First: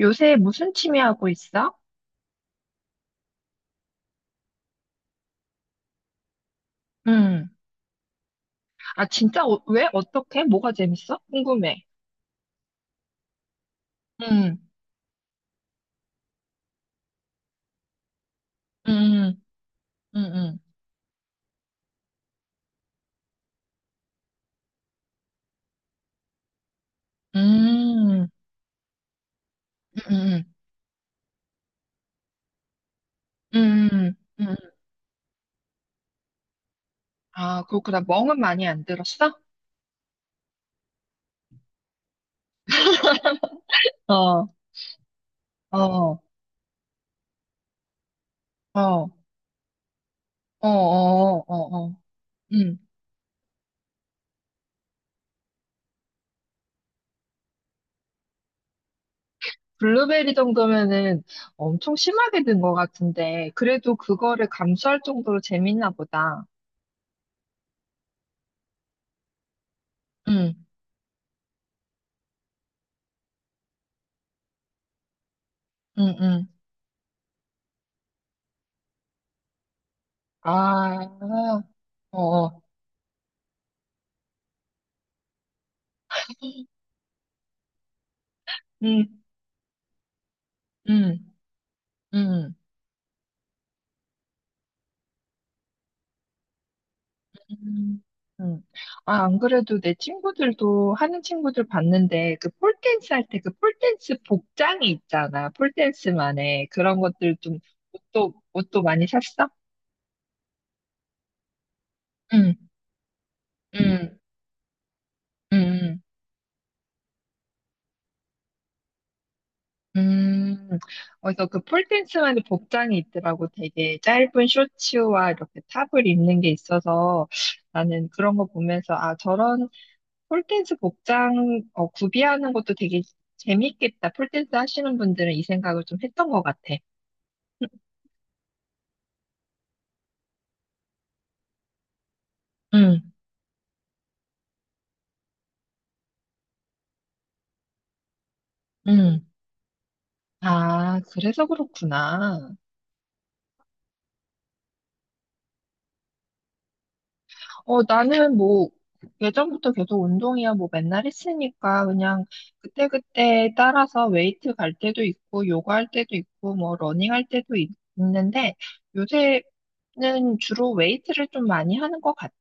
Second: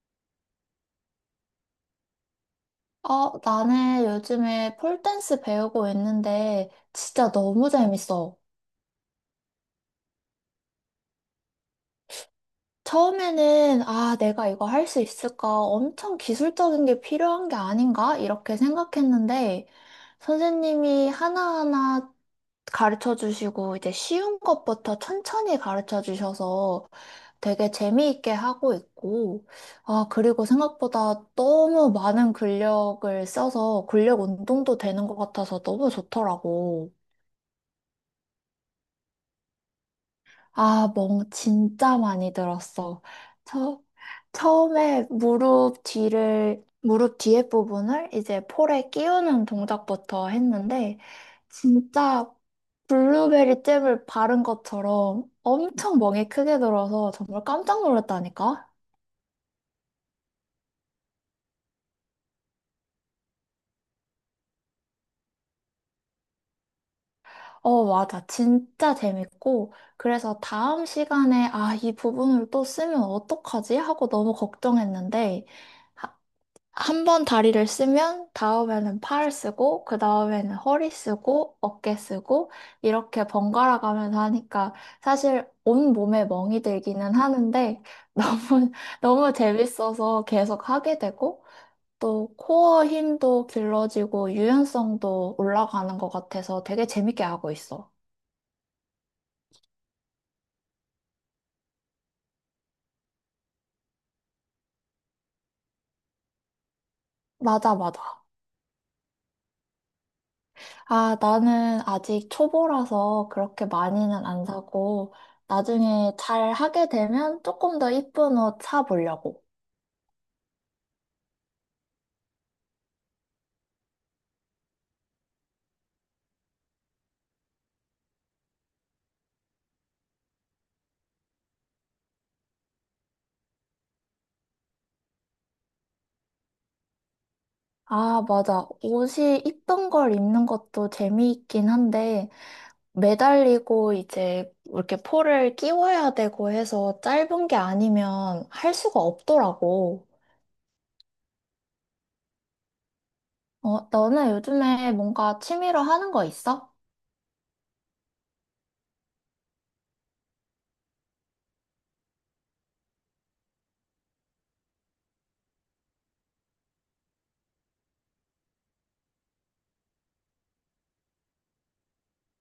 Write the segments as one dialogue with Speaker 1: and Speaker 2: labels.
Speaker 1: 요새 무슨 취미 하고 있어?
Speaker 2: 나는 요즘에 폴댄스 배우고 있는데 진짜
Speaker 1: 응.
Speaker 2: 너무 재밌어.
Speaker 1: 아, 진짜? 왜? 어떻게? 뭐가 재밌어? 궁금해.
Speaker 2: 처음에는 아, 내가
Speaker 1: 응,
Speaker 2: 이거 할 수 있을까? 엄청 기술적인 게 필요한 게 아닌가? 이렇게
Speaker 1: 응,
Speaker 2: 생각했는데
Speaker 1: 응, 응,
Speaker 2: 선생님이 하나하나 가르쳐 주시고 이제 쉬운 것부터 천천히 가르쳐 주셔서 되게
Speaker 1: 응,
Speaker 2: 재미있게 하고 있고, 아,
Speaker 1: 응,
Speaker 2: 그리고 생각보다 너무 많은 근력을 써서
Speaker 1: 응,
Speaker 2: 근력
Speaker 1: 응.
Speaker 2: 운동도 되는 것 같아서 너무 좋더라고.
Speaker 1: 아, 그렇구나. 멍은 많이 안 들었어?
Speaker 2: 아, 멍 진짜 많이 들었어. 처,
Speaker 1: 어, 어,
Speaker 2: 처음에
Speaker 1: 어,
Speaker 2: 무릎 뒤에 부분을 이제 폴에
Speaker 1: 어,
Speaker 2: 끼우는 동작부터
Speaker 1: 어,
Speaker 2: 했는데,
Speaker 1: 어, 어,
Speaker 2: 진짜
Speaker 1: 응.
Speaker 2: 블루베리 잼을 바른 것처럼 엄청 멍이 크게 들어서 정말 깜짝 놀랐다니까?
Speaker 1: 블루베리 정도면은 엄청 심하게 든 것 같은데, 그래도 그거를 감수할 정도로 재밌나 보다.
Speaker 2: 어, 맞아. 진짜 재밌고. 그래서
Speaker 1: 응,
Speaker 2: 다음 시간에, 아, 이 부분을 또 쓰면 어떡하지? 하고 너무 걱정했는데,
Speaker 1: 응, 응,
Speaker 2: 한 번 다리를 쓰면 다음에는 팔 쓰고 그 다음에는 허리 쓰고
Speaker 1: 아,
Speaker 2: 어깨
Speaker 1: 어,
Speaker 2: 쓰고
Speaker 1: 어,
Speaker 2: 이렇게 번갈아 가면서 하니까 사실 온 몸에 멍이 들기는 하는데 너무
Speaker 1: 음,
Speaker 2: 너무 재밌어서 계속 하게
Speaker 1: 응.
Speaker 2: 되고 또
Speaker 1: 음,
Speaker 2: 코어 힘도 길러지고 유연성도 올라가는 것 같아서 되게 재밌게 하고 있어.
Speaker 1: 음, 음. 아, 안 그래도 내 친구들도 하는 친구들 봤는데 그 폴댄스 할 때 그 폴댄스 복장이 있잖아. 폴댄스만의 그런 것들 좀
Speaker 2: 맞아, 맞아.
Speaker 1: 옷도 옷도 많이 샀어?
Speaker 2: 아, 나는 아직
Speaker 1: 응,
Speaker 2: 초보라서 그렇게
Speaker 1: 응,
Speaker 2: 많이는 안 사고,
Speaker 1: 응,
Speaker 2: 나중에 잘 하게 되면 조금 더 이쁜 옷 사보려고.
Speaker 1: 응. 그래서 그 폴댄스만의 복장이 있더라고. 되게 짧은 쇼츠와 이렇게 탑을 입는 게 있어서 나는 그런 거 보면서 아, 저런 폴댄스 복장 어, 구비하는 것도 되게 재밌겠다. 폴댄스 하시는 분들은 이 생각을 좀 했던 것 같아.
Speaker 2: 아, 맞아. 옷이 이쁜 걸 입는 것도 재미있긴 한데,
Speaker 1: 응,
Speaker 2: 매달리고 이제 이렇게 폴을 끼워야 되고 해서 짧은 게 아니면 할 수가
Speaker 1: 응.
Speaker 2: 없더라고.
Speaker 1: 아, 그래서 그렇구나.
Speaker 2: 어, 너는 요즘에 뭔가 취미로 하는 거 있어?
Speaker 1: 어, 나는 뭐, 예전부터 계속 운동이야, 뭐 맨날 했으니까 그냥 그때그때 따라서 웨이트 갈 때도 있고, 요가 할 때도 있고, 뭐 러닝 할 때도 있, 는데 요새는 주로 웨이트를 좀 많이 하는 것 같아.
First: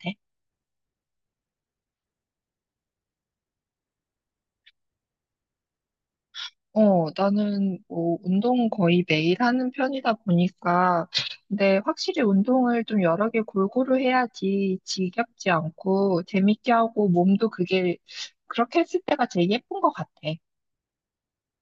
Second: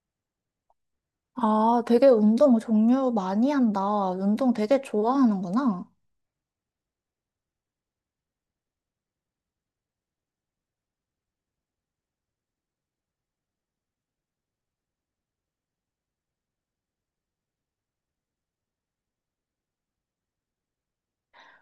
Speaker 2: 아, 되게 운동 종류 많이 한다. 운동 되게 좋아하는구나.
Speaker 1: 어, 나는 뭐 운동 거의 매일 하는 편이다 보니까, 근데 확실히 운동을 좀 여러 개 골고루 해야지 지겹지 않고 재밌게 하고 몸도 그게 그렇게 했을 때가 제일 예쁜 것 같아.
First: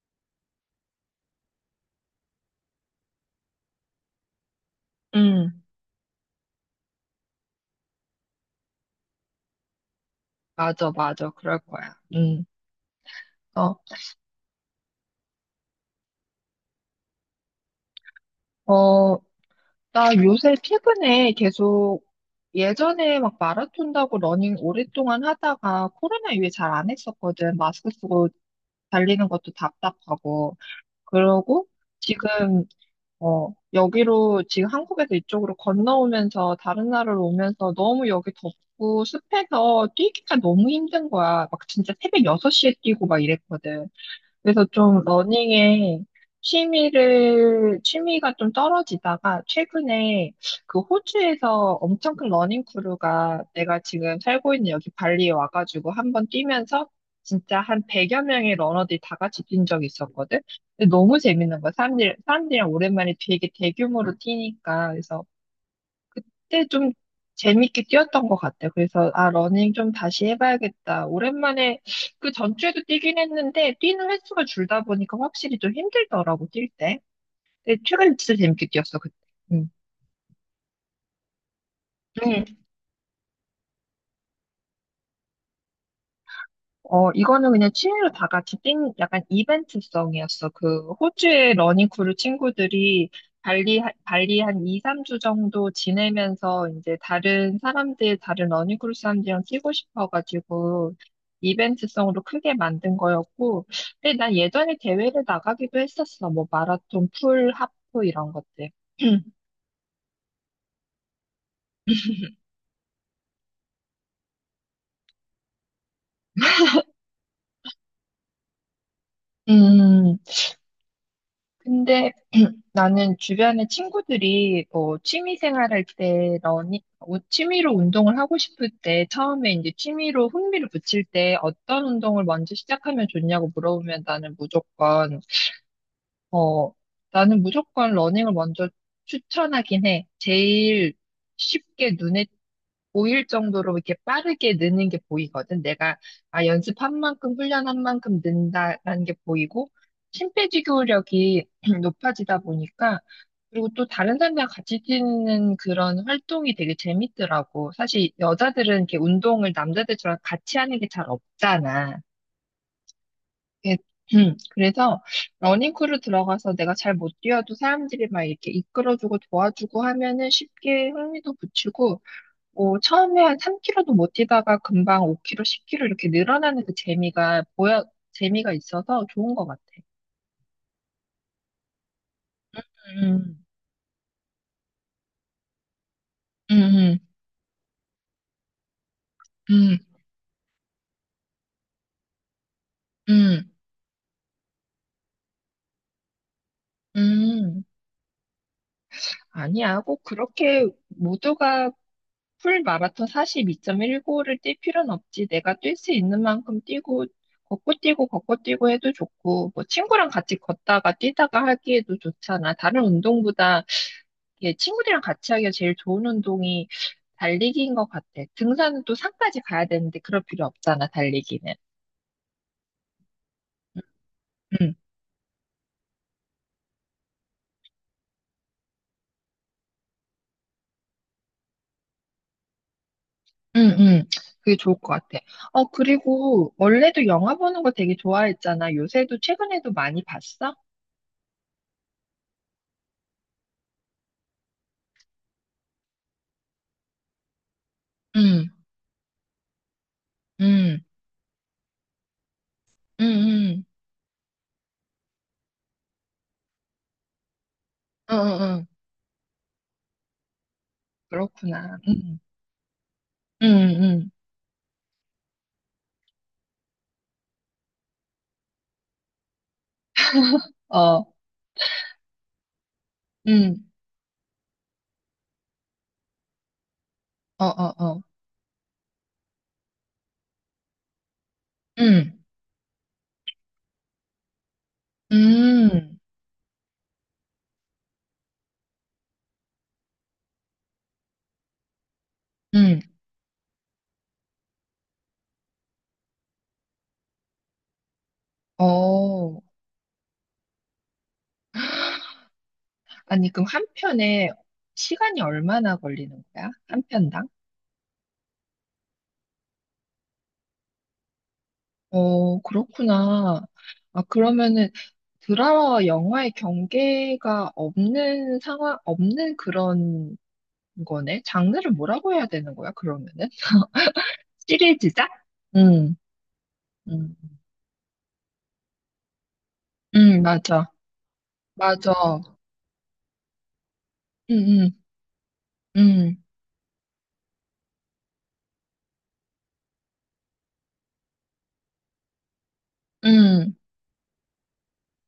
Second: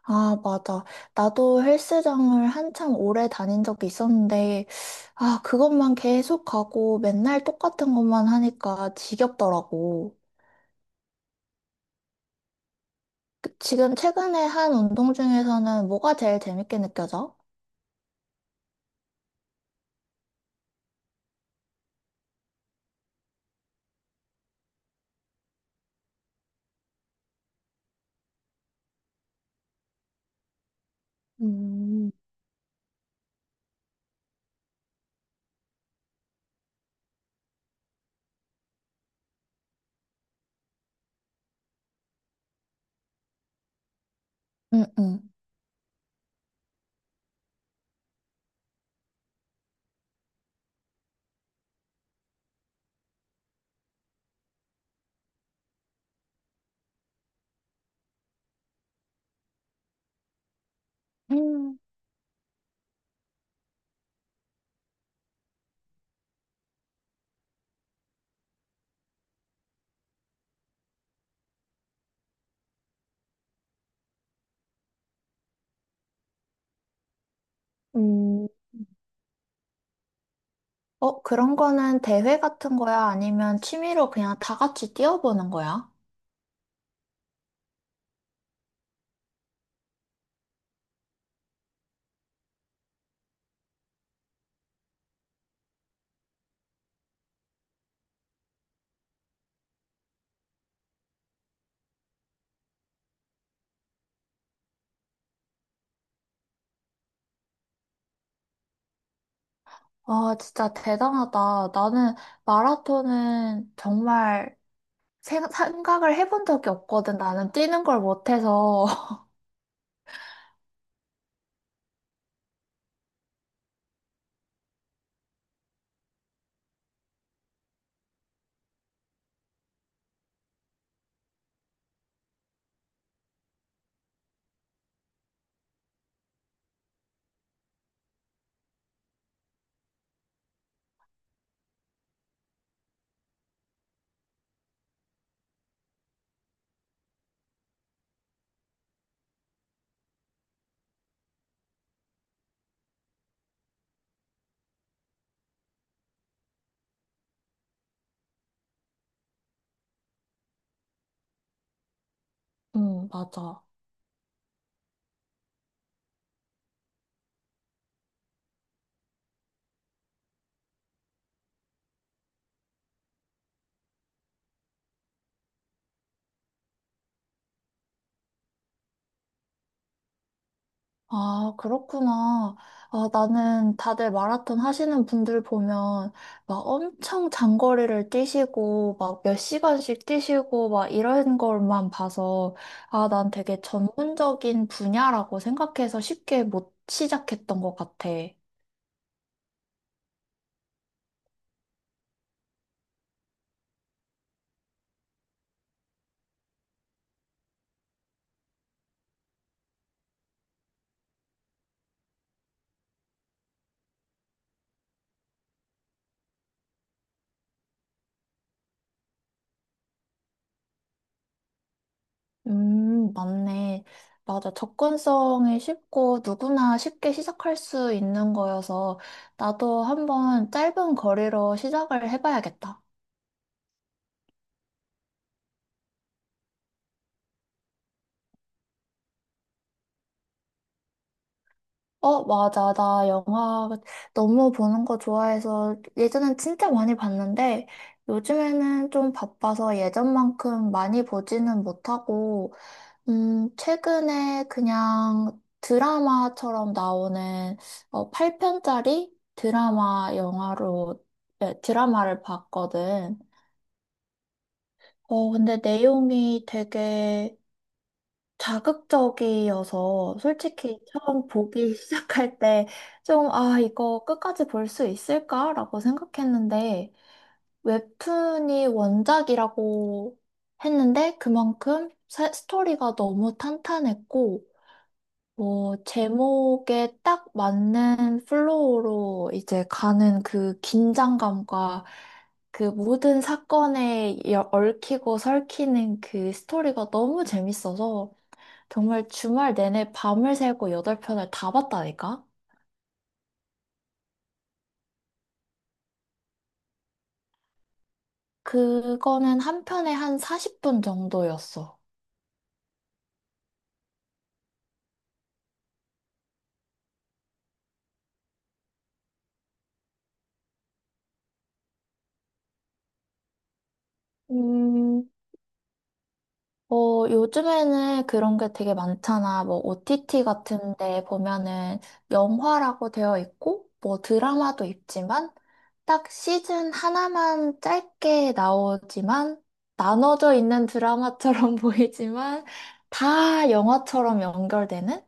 Speaker 2: 아, 맞아. 나도 헬스장을 한참 오래 다닌 적이 있었는데, 아,
Speaker 1: 음,
Speaker 2: 그것만 계속 가고 맨날 똑같은 것만 하니까 지겹더라고.
Speaker 1: 맞아, 맞아. 그럴 거야. 어,
Speaker 2: 지금 최근에 한 운동 중에서는 뭐가 제일 재밌게 느껴져?
Speaker 1: 어, 나 요새 최근에 계속 예전에 막 마라톤 다고 러닝 오랫동안 하다가 코로나 이후에 잘 안 했었거든. 마스크 쓰고 달리는 것도 답답하고. 그러고
Speaker 2: 음,
Speaker 1: 지금 어 여기로 지금 한국에서 이쪽으로 건너오면서 다른 나라로 오면서 너무 여기 덥고 습해서 뛰기가 너무 힘든 거야. 막 진짜 새벽 6시에 뛰고 막 이랬거든. 그래서
Speaker 2: 응,
Speaker 1: 좀
Speaker 2: 응.
Speaker 1: 러닝에 취미를, 취미가 좀 떨어지다가 최근에 그 호주에서 엄청 큰 러닝 크루가 내가 지금 살고 있는 여기 발리에 와가지고 한번 뛰면서 진짜 한 100여 명의 러너들이 다 같이 뛴 적이 있었거든? 근데 너무 재밌는 거야.
Speaker 2: 음,
Speaker 1: 사람들이랑 오랜만에 되게 대규모로 뛰니까. 그래서 그때 좀 재밌게 뛰었던 것 같아. 그래서, 아, 러닝 좀 다시 해봐야겠다. 오랜만에, 그 전주에도 뛰긴 했는데, 뛰는 횟수가 줄다 보니까 확실히 좀 힘들더라고, 뛸 때. 근데 최근에 진짜
Speaker 2: 음,
Speaker 1: 재밌게 뛰었어, 그때. 응.
Speaker 2: 어, 그런 거는 대회 같은 거야? 아니면 취미로 그냥 다 같이 뛰어보는 거야?
Speaker 1: 어, 이거는 그냥 취미로 다 같이 뛴 약간 이벤트성이었어. 그 호주의 러닝 크루 친구들이 발리, 발리 한 2, 3주 정도 지내면서 이제 다른 사람들, 다른 러닝 크루 사람들이랑 뛰고 싶어가지고 이벤트성으로 크게 만든 거였고, 근데 난 예전에 대회를 나가기도 했었어. 뭐 마라톤, 풀, 하프 이런 것들.
Speaker 2: 아, 진짜 대단하다. 나는 마라톤은 정말 생각을 해본 적이 없거든. 나는 뛰는 걸 못해서.
Speaker 1: 음. 근데 나는 주변에 친구들이 뭐 취미 생활할 때 너니 어, 취미로 운동을 하고 싶을 때 처음에 이제 취미로 흥미를 붙일 때 어떤 운동을 먼저 시작하면 좋냐고 물어보면 어 나는 무조건 러닝을 먼저 추천하긴 해. 제일 쉽게 눈에 보일 정도로 이렇게 빠르게 느는 게 보이거든. 내가 아, 연습한 만큼, 훈련한 만큼 는다라는 게 보이고, 심폐지구력이 높아지다 보니까, 그리고 또 다른 사람들과 같이 뛰는 그런 활동이 되게 재밌더라고. 사실 여자들은 이렇게 운동을 남자들처럼 같이 하는 게 잘 없잖아.
Speaker 2: 맞아.
Speaker 1: 예, 그래서 러닝크루 들어가서 내가 잘 못 뛰어도 사람들이 막 이렇게 이끌어주고 도와주고 하면은 쉽게 흥미도 붙이고 뭐 처음에 한 3km도 못 뛰다가 금방 5km, 10km 이렇게 늘어나는 그 재미가 보여 재미가 있어서 좋은 것 같아.
Speaker 2: 아, 그렇구나. 아,
Speaker 1: 음,
Speaker 2: 나는 다들 마라톤 하시는 분들 보면 막
Speaker 1: 음,
Speaker 2: 엄청 장거리를 뛰시고 막 몇
Speaker 1: 음,
Speaker 2: 시간씩 뛰시고 막 이런 걸만 봐서 아, 난
Speaker 1: 음,
Speaker 2: 되게 전문적인 분야라고 생각해서 쉽게 못 시작했던
Speaker 1: 음.
Speaker 2: 것 같아.
Speaker 1: 아니야, 꼭 그렇게 모두가 풀 마라톤 42.195를 뛸 필요는 없지. 내가 뛸 수 있는 만큼 뛰고 걷고 뛰고 걷고 뛰고 해도 좋고 뭐 친구랑 같이 걷다가 뛰다가 하기에도 좋잖아. 다른 운동보다 예, 친구들이랑 같이 하기가 제일 좋은 운동이 달리기인 것 같아. 등산은 또 산까지 가야 되는데 그럴 필요 없잖아, 달리기는.
Speaker 2: 맞네. 맞아.
Speaker 1: 응,
Speaker 2: 접근성이 쉽고 누구나 쉽게 시작할 수 있는 거여서 나도 한번 짧은 거리로 시작을 해봐야겠다.
Speaker 1: 응, 응. 그게 좋을 것 같아. 어, 그리고 원래도 영화 보는 거 되게 좋아했잖아. 요새도 최근에도 많이 봤어?
Speaker 2: 어, 맞아. 나 영화 너무 보는 거 좋아해서 예전엔 진짜 많이 봤는데
Speaker 1: 응,
Speaker 2: 요즘에는 좀 바빠서 예전만큼
Speaker 1: 응,
Speaker 2: 많이 보지는 못하고
Speaker 1: 응, 응,
Speaker 2: 최근에 그냥 드라마처럼 나오는
Speaker 1: 응, 응, 응.
Speaker 2: 8편짜리 드라마 영화로, 네,
Speaker 1: 그렇구나. 응,
Speaker 2: 드라마를 봤거든.
Speaker 1: 응, 응.
Speaker 2: 근데 내용이 되게 자극적이어서 솔직히
Speaker 1: 어,
Speaker 2: 처음 보기 시작할 때 좀,
Speaker 1: 응,
Speaker 2: 이거 끝까지 볼 수 있을까라고 생각했는데
Speaker 1: 어, 어, 어.
Speaker 2: 웹툰이 원작이라고 했는데 그만큼
Speaker 1: 응,
Speaker 2: 스토리가 너무 탄탄했고 뭐,
Speaker 1: 응,
Speaker 2: 제목에 딱 맞는 플로우로 이제 가는 그 긴장감과 그
Speaker 1: 응.
Speaker 2: 모든 사건에 얽히고 설키는 그 스토리가 너무 재밌어서 정말
Speaker 1: 어.
Speaker 2: 주말 내내 밤을 새고 8편을 다 봤다니까?
Speaker 1: 아니, 그럼 한 편에 시간이 얼마나 걸리는 거야? 한 편당?
Speaker 2: 그거는 한 편에 한 40분 정도였어.
Speaker 1: 어, 그렇구나. 아, 그러면은 드라마와 영화의 경계가 없는 상황, 없는 그런 거네? 장르를 뭐라고 해야 되는 거야, 그러면은?
Speaker 2: 음,
Speaker 1: 시리즈작? 응, 응,
Speaker 2: 요즘에는 그런 게 되게 많잖아. 뭐,
Speaker 1: 응,
Speaker 2: OTT
Speaker 1: 맞아.
Speaker 2: 같은 데 보면은
Speaker 1: 맞아.
Speaker 2: 영화라고 되어 있고, 뭐,
Speaker 1: 응,
Speaker 2: 드라마도
Speaker 1: 응,
Speaker 2: 있지만, 딱
Speaker 1: 응,
Speaker 2: 시즌 하나만 짧게 나오지만, 나눠져 있는 드라마처럼 보이지만, 다
Speaker 1: 응,
Speaker 2: 영화처럼 연결되는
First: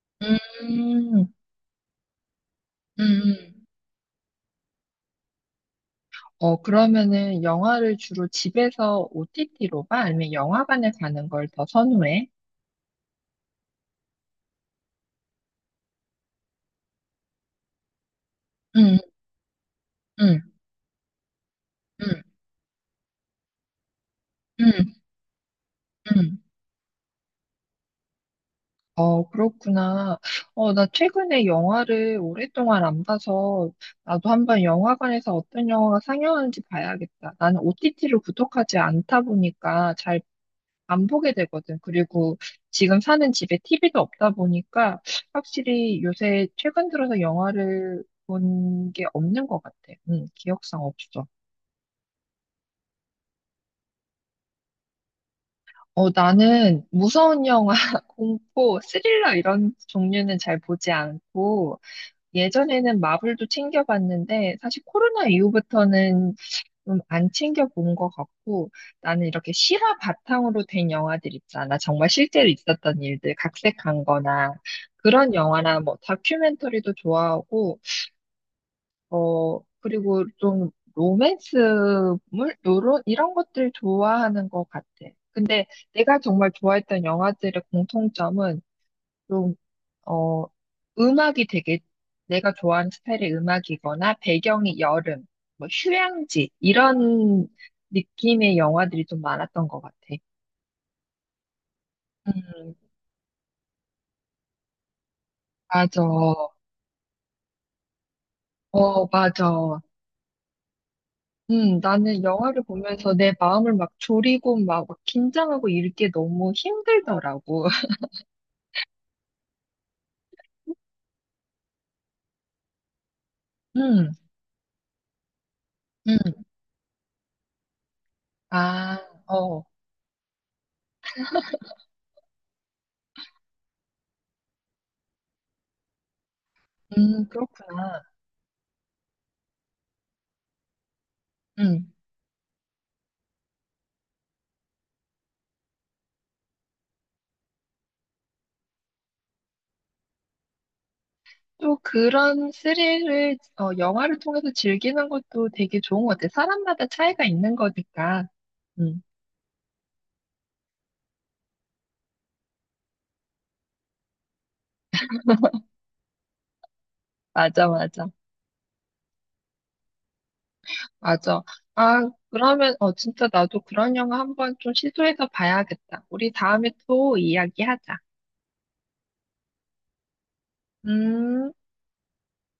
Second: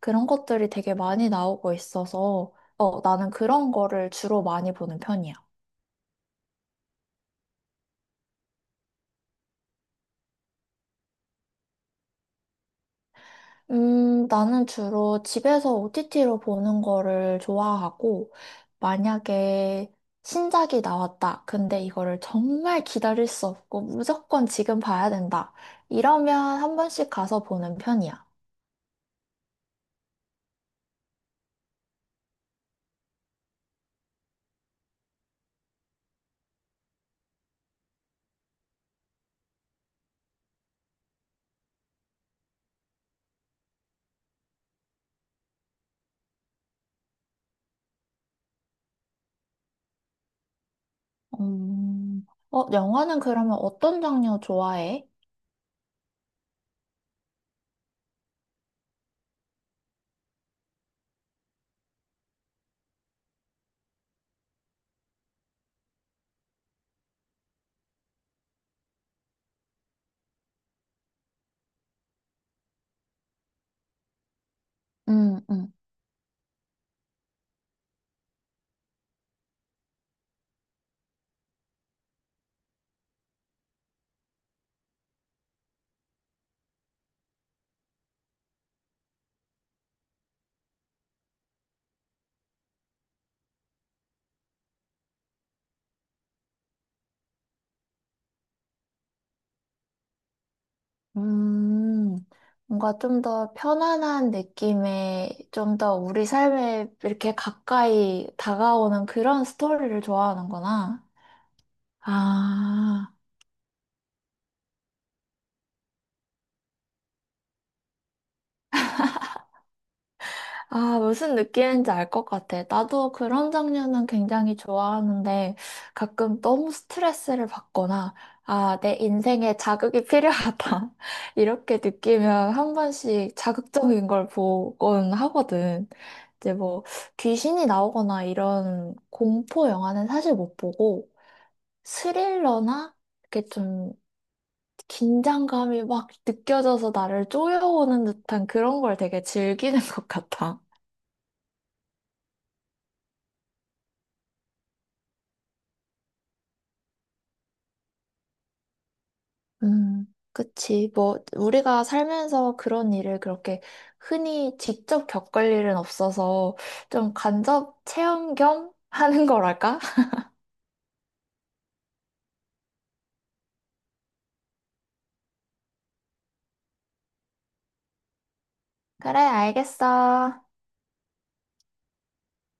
Speaker 2: 그런 것들이 되게
Speaker 1: 응,
Speaker 2: 많이 나오고 있어서,
Speaker 1: 응.
Speaker 2: 나는 그런 거를 주로 많이 보는 편이야.
Speaker 1: 어, 그러면은 영화를 주로 집에서 OTT로 봐? 아니면 영화관에 가는 걸 더 선호해?
Speaker 2: 나는 주로 집에서 OTT로 보는 거를 좋아하고,
Speaker 1: 응,
Speaker 2: 만약에
Speaker 1: 응,
Speaker 2: 신작이 나왔다. 근데 이거를
Speaker 1: 응,
Speaker 2: 정말 기다릴 수 없고, 무조건 지금
Speaker 1: 응,
Speaker 2: 봐야 된다.
Speaker 1: 응.
Speaker 2: 이러면 한 번씩 가서 보는 편이야.
Speaker 1: 어, 그렇구나. 어, 나 최근에 영화를 오랫동안 안 봐서 나도 한번 영화관에서 어떤 영화가 상영하는지 봐야겠다. 나는 OTT를 구독하지 않다 보니까 잘 안 보게 되거든. 그리고 지금 사는 집에 TV도 없다 보니까 확실히 요새 최근 들어서 영화를 본 게 없는 것 같아. 응, 기억상 없어.
Speaker 2: 음, 영화는 그러면 어떤 장르 좋아해?
Speaker 1: 어, 나는 무서운 영화, 공포, 스릴러 이런 종류는 잘 보지 않고, 예전에는 마블도 챙겨봤는데, 사실 코로나 이후부터는 좀 안 챙겨본 것 같고, 나는 이렇게 실화 바탕으로 된 영화들 있잖아. 정말 실제로 있었던 일들, 각색한 거나, 그런
Speaker 2: 음, 음.
Speaker 1: 영화나 뭐 다큐멘터리도 좋아하고, 어, 그리고 좀 로맨스물? 요런, 이런 것들 좋아하는 것 같아. 근데 내가 정말 좋아했던 영화들의 공통점은 좀, 어, 음악이 되게 내가 좋아하는 스타일의 음악이거나 배경이 여름, 뭐 휴양지, 이런 느낌의 영화들이 좀 많았던 것 같아.
Speaker 2: 음,
Speaker 1: 음,
Speaker 2: 뭔가 좀 더 편안한 느낌의, 좀 더
Speaker 1: 맞아.
Speaker 2: 우리 삶에 이렇게 가까이 다가오는
Speaker 1: 어,
Speaker 2: 그런
Speaker 1: 맞아.
Speaker 2: 스토리를 좋아하는구나.
Speaker 1: 나는 영화를
Speaker 2: 아,
Speaker 1: 보면서 내 마음을 막 졸이고 막 긴장하고 이렇게 너무 힘들더라고.
Speaker 2: 아, 무슨 느낌인지 알 것 같아. 나도 그런 장르는
Speaker 1: 음,
Speaker 2: 굉장히 좋아하는데
Speaker 1: 음,
Speaker 2: 가끔 너무 스트레스를 받거나 아, 내
Speaker 1: 아,
Speaker 2: 인생에
Speaker 1: 어,
Speaker 2: 자극이 필요하다. 이렇게 느끼면 한 번씩 자극적인 걸 보곤 하거든. 이제 뭐 귀신이
Speaker 1: 그렇구나.
Speaker 2: 나오거나 이런 공포 영화는 사실 못 보고
Speaker 1: 음.
Speaker 2: 스릴러나 이렇게 좀 긴장감이 막 느껴져서 나를 쪼여오는 듯한 그런 걸 되게 즐기는 것 같아.
Speaker 1: 또 그런 스릴을, 어, 영화를 통해서 즐기는 것도 되게 좋은 것 같아. 사람마다 차이가 있는 거니까. 음,
Speaker 2: 음, 그치. 뭐, 우리가 살면서 그런 일을 그렇게 흔히 직접 겪을 일은 없어서 좀
Speaker 1: 맞아,
Speaker 2: 간접
Speaker 1: 맞아,
Speaker 2: 체험 겸 하는 거랄까?
Speaker 1: 맞아. 아, 그러면, 어, 진짜 나도 그런 영화 한번 좀 시도해서 봐야겠다. 우리 다음에 또 이야기하자.
Speaker 2: 그래, 알겠어.
Speaker 1: 음.